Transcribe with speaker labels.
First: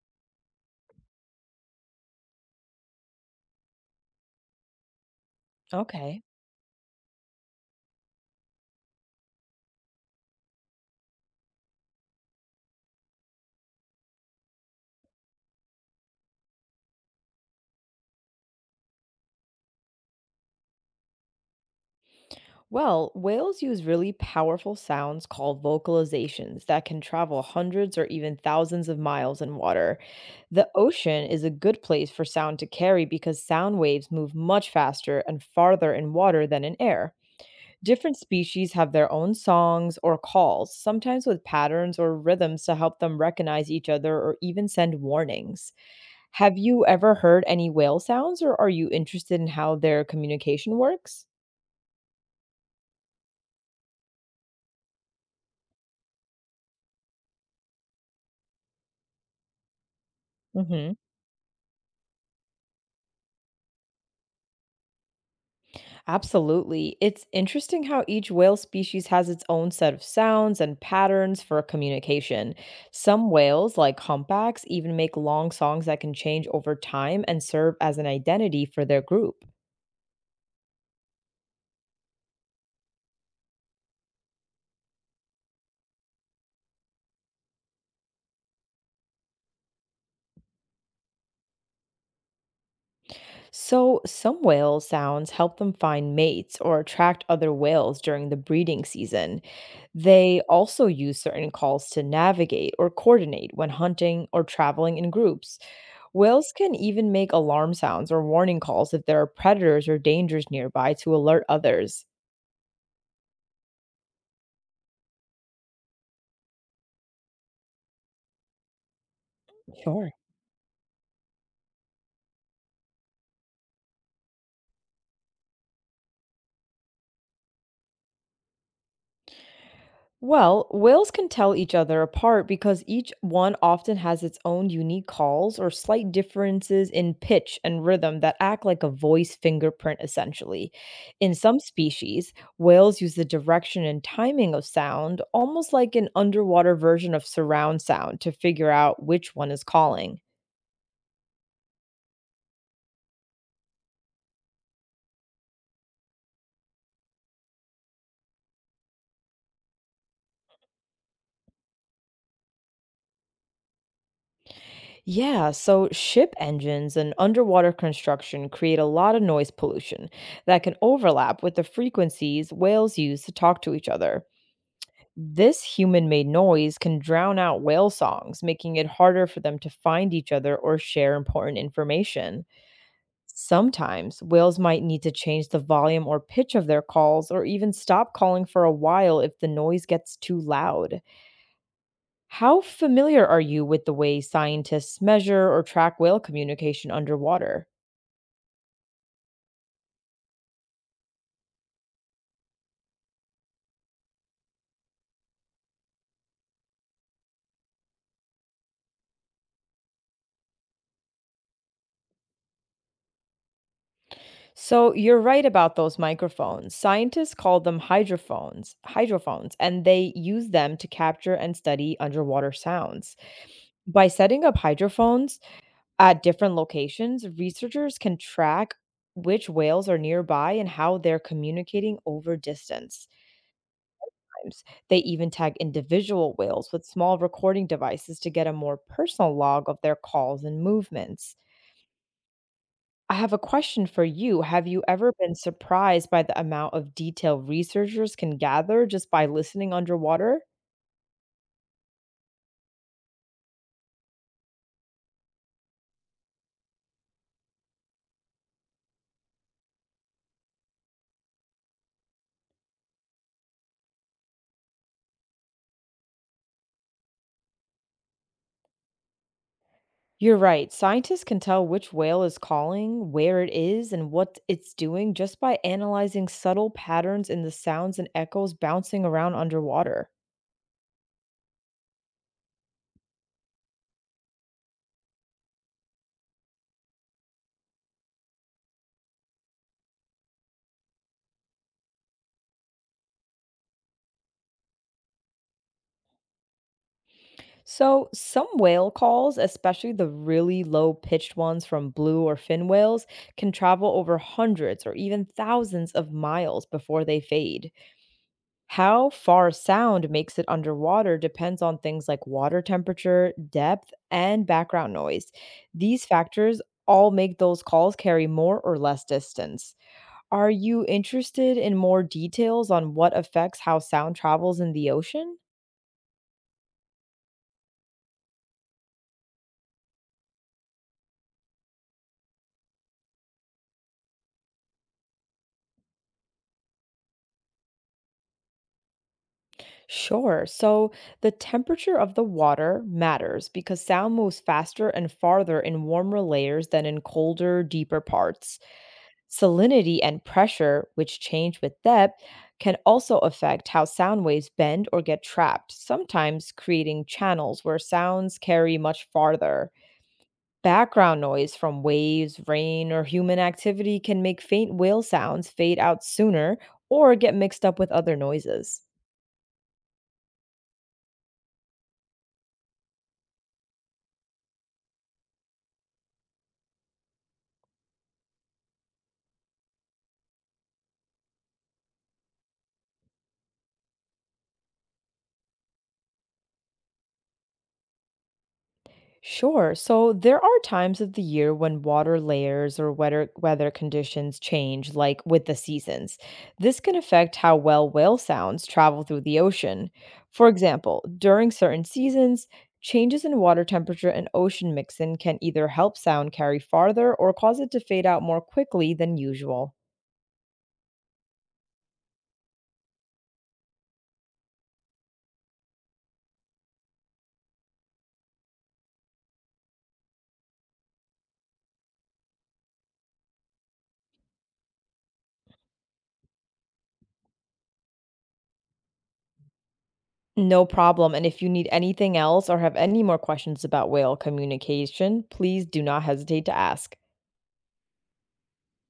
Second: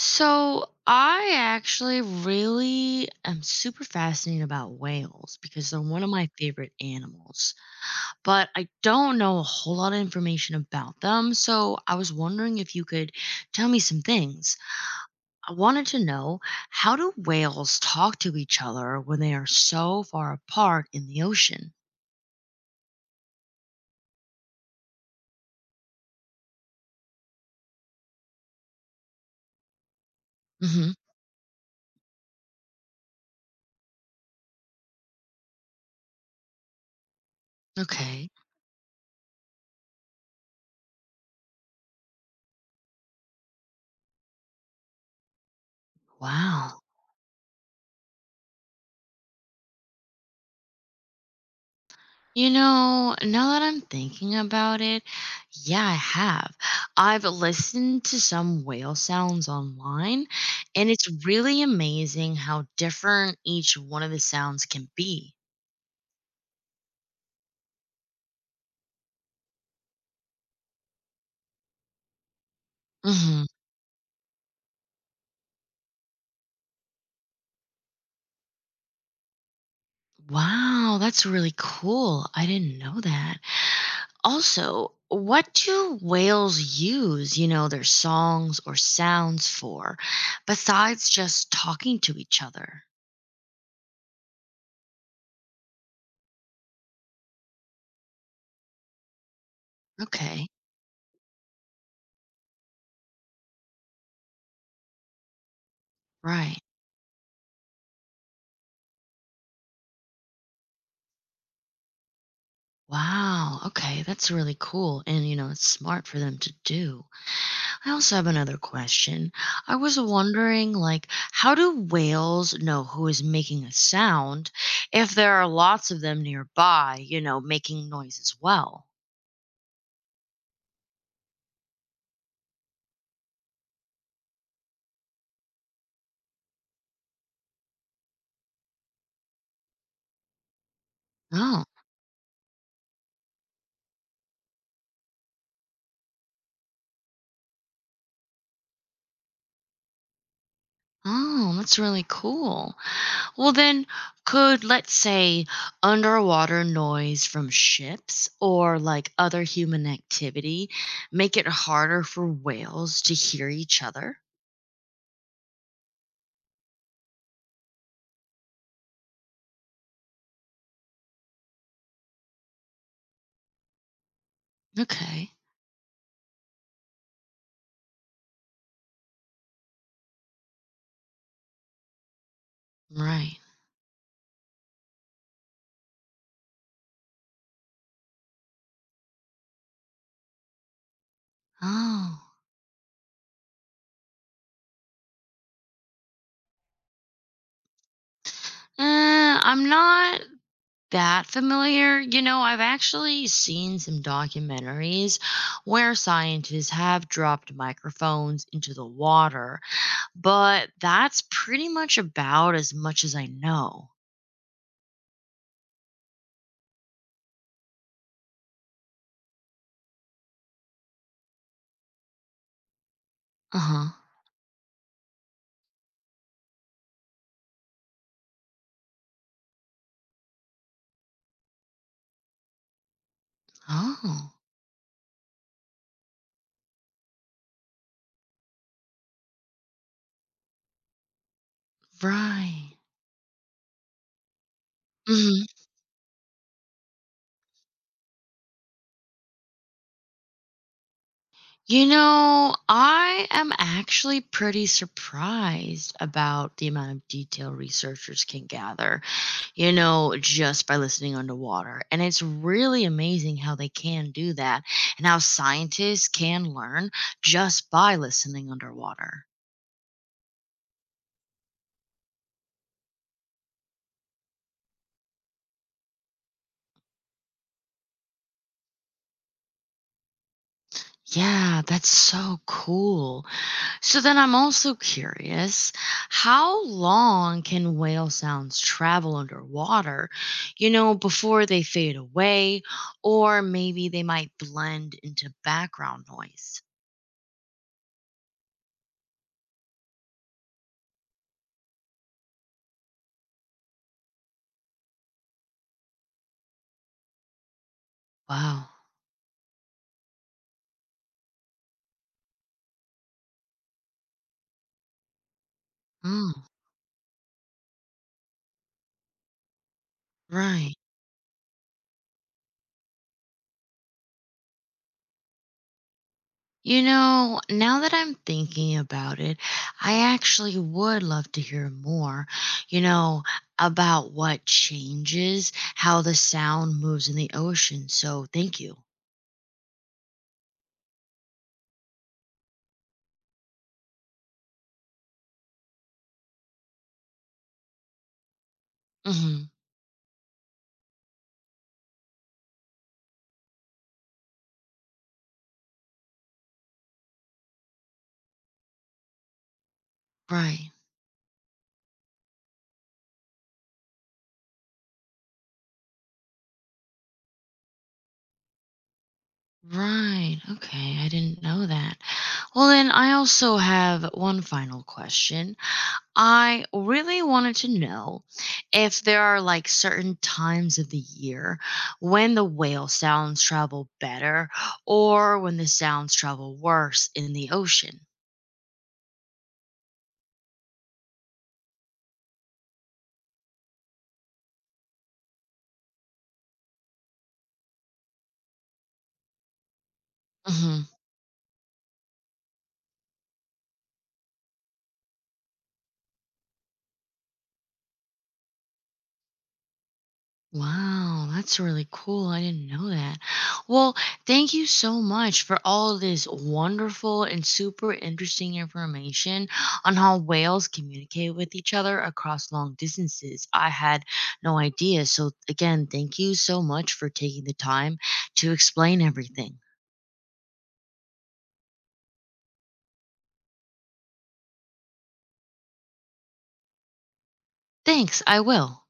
Speaker 1: So I actually really am super fascinated about whales because they're one of
Speaker 2: Okay.
Speaker 1: my favorite animals, but I don't know a whole lot of information about them. So I was wondering if you could tell me some things. I wanted to know how do whales talk to each other when they are so far apart in the ocean?
Speaker 2: Well, whales use really powerful sounds called vocalizations that can travel hundreds or even thousands of miles in water. The
Speaker 1: Hmm.
Speaker 2: ocean is a good place for sound to carry because sound waves move much faster and farther in water than in air. Different
Speaker 1: Okay.
Speaker 2: species have their own songs or calls, sometimes with patterns or rhythms to help them recognize each other or even send warnings. Have
Speaker 1: Wow.
Speaker 2: you ever heard any whale sounds or are you interested in how their communication works?
Speaker 1: Now that I'm thinking about it, yeah, I have. I've listened to some whale sounds online, and
Speaker 2: Mhm.
Speaker 1: it's really amazing how different each one of the sounds can be.
Speaker 2: Absolutely. It's interesting how each whale species has its own set of sounds and patterns for communication. Some
Speaker 1: Hmm.
Speaker 2: whales, like humpbacks, even make long songs that can change over time and serve as an identity for their group.
Speaker 1: Wow, that's really cool. I didn't know that. Also, what do whales use their songs or sounds for, besides just talking to each other?
Speaker 2: So, some whale sounds help them find mates or attract other whales during the breeding season. They
Speaker 1: Okay,
Speaker 2: also use certain calls to navigate or coordinate when hunting or traveling in groups. Whales
Speaker 1: right.
Speaker 2: can even make alarm sounds or warning calls if there are predators or dangers nearby to alert others.
Speaker 1: Wow. Okay. That's really cool. And it's smart for them to do. I also have another question. I was
Speaker 2: Sure.
Speaker 1: wondering, like, how do whales know who is making a sound if there are lots of them nearby making noise as well?
Speaker 2: Well, whales can tell each other apart because each one often has its own unique calls or slight differences in pitch and rhythm that act like a voice fingerprint, essentially. In some
Speaker 1: Oh,
Speaker 2: species, whales use the direction and timing of sound, almost like an underwater version of surround sound, to figure out which one is calling.
Speaker 1: oh, that's really cool. Well, then, could, let's say, underwater noise from ships or like other human activity make it harder for whales to hear each other?
Speaker 2: Yeah, so ship engines and underwater construction create a lot of noise pollution that can overlap with the frequencies whales use to talk to each other.
Speaker 1: Okay.
Speaker 2: This human made noise can drown out whale songs, making it harder for them to find each other or share important information.
Speaker 1: Right.
Speaker 2: Sometimes whales might need to change the volume or pitch of their calls or even stop calling for a while if the noise gets too loud.
Speaker 1: Oh.
Speaker 2: How familiar are you with the way scientists measure or track whale communication underwater?
Speaker 1: I'm not that familiar. I've actually seen some documentaries where scientists have dropped microphones into the water, but that's pretty much about as much as I know.
Speaker 2: So, you're right about those microphones. Scientists call them hydrophones, and they use them to capture and study underwater sounds.
Speaker 1: Uh huh.
Speaker 2: By setting up hydrophones at different locations, researchers can track which whales are nearby and how they're communicating over distance.
Speaker 1: Oh,
Speaker 2: Sometimes they even tag individual whales with small recording devices to get a more personal log of their calls and movements.
Speaker 1: right.
Speaker 2: I have a question for you. Have you ever been
Speaker 1: Mhm.
Speaker 2: surprised by the amount of detail researchers can gather just by listening underwater?
Speaker 1: I am actually pretty surprised about the amount of detail researchers can gather just by listening underwater. And it's really amazing how they can do that and how scientists can learn just by listening underwater.
Speaker 2: You're right. Scientists can tell which whale is calling, where it is, and what it's doing just by analyzing subtle patterns in the sounds and echoes bouncing around underwater.
Speaker 1: Yeah, that's so cool. So then I'm also curious how long can whale sounds travel underwater before they fade away, or maybe they might blend into background noise?
Speaker 2: So, some whale calls, especially the really low pitched ones from blue or fin whales, can travel over hundreds or even thousands of miles before they fade.
Speaker 1: Wow.
Speaker 2: How far sound makes it underwater depends on things like water temperature, depth, and background noise. These
Speaker 1: Mm,
Speaker 2: factors all make those calls carry more or less distance. Are
Speaker 1: right.
Speaker 2: you interested in more details on what affects how sound travels in the ocean?
Speaker 1: Now that I'm thinking about it, I actually would love to hear more, you know, about what changes how the sound moves in the ocean. So thank you.
Speaker 2: Sure. So the temperature of the water matters because sound moves faster and farther in warmer layers than in colder, deeper parts.
Speaker 1: Hmm.
Speaker 2: Salinity and pressure, which change with depth, can also affect how sound waves bend or get trapped, sometimes creating channels where sounds carry much farther.
Speaker 1: Right.
Speaker 2: Background noise from waves, rain, or human activity can make faint whale sounds fade out sooner or get mixed up with other noises.
Speaker 1: Right. Okay. I didn't know that. Well, then I also have one final question. I really wanted to know if there are like certain times of the year when the whale sounds travel better or when the sounds travel worse in the ocean.
Speaker 2: Sure. So there are times of the year when water layers or weather conditions change, like with the seasons. This can affect how well whale sounds travel through the ocean. For
Speaker 1: Mhm.
Speaker 2: example, during certain seasons, changes in water temperature and ocean mixin can either help sound carry farther or cause it to fade out more quickly than usual.
Speaker 1: Wow, that's really cool. I didn't know that. Well, thank you so much for all of this wonderful and super interesting information on how whales communicate with each other across long distances. I had no idea. So, again, thank you so much for taking the time to explain everything.
Speaker 2: No problem. And if you need anything else or have any more questions about whale communication, please do not hesitate to ask.
Speaker 1: Thanks, I will.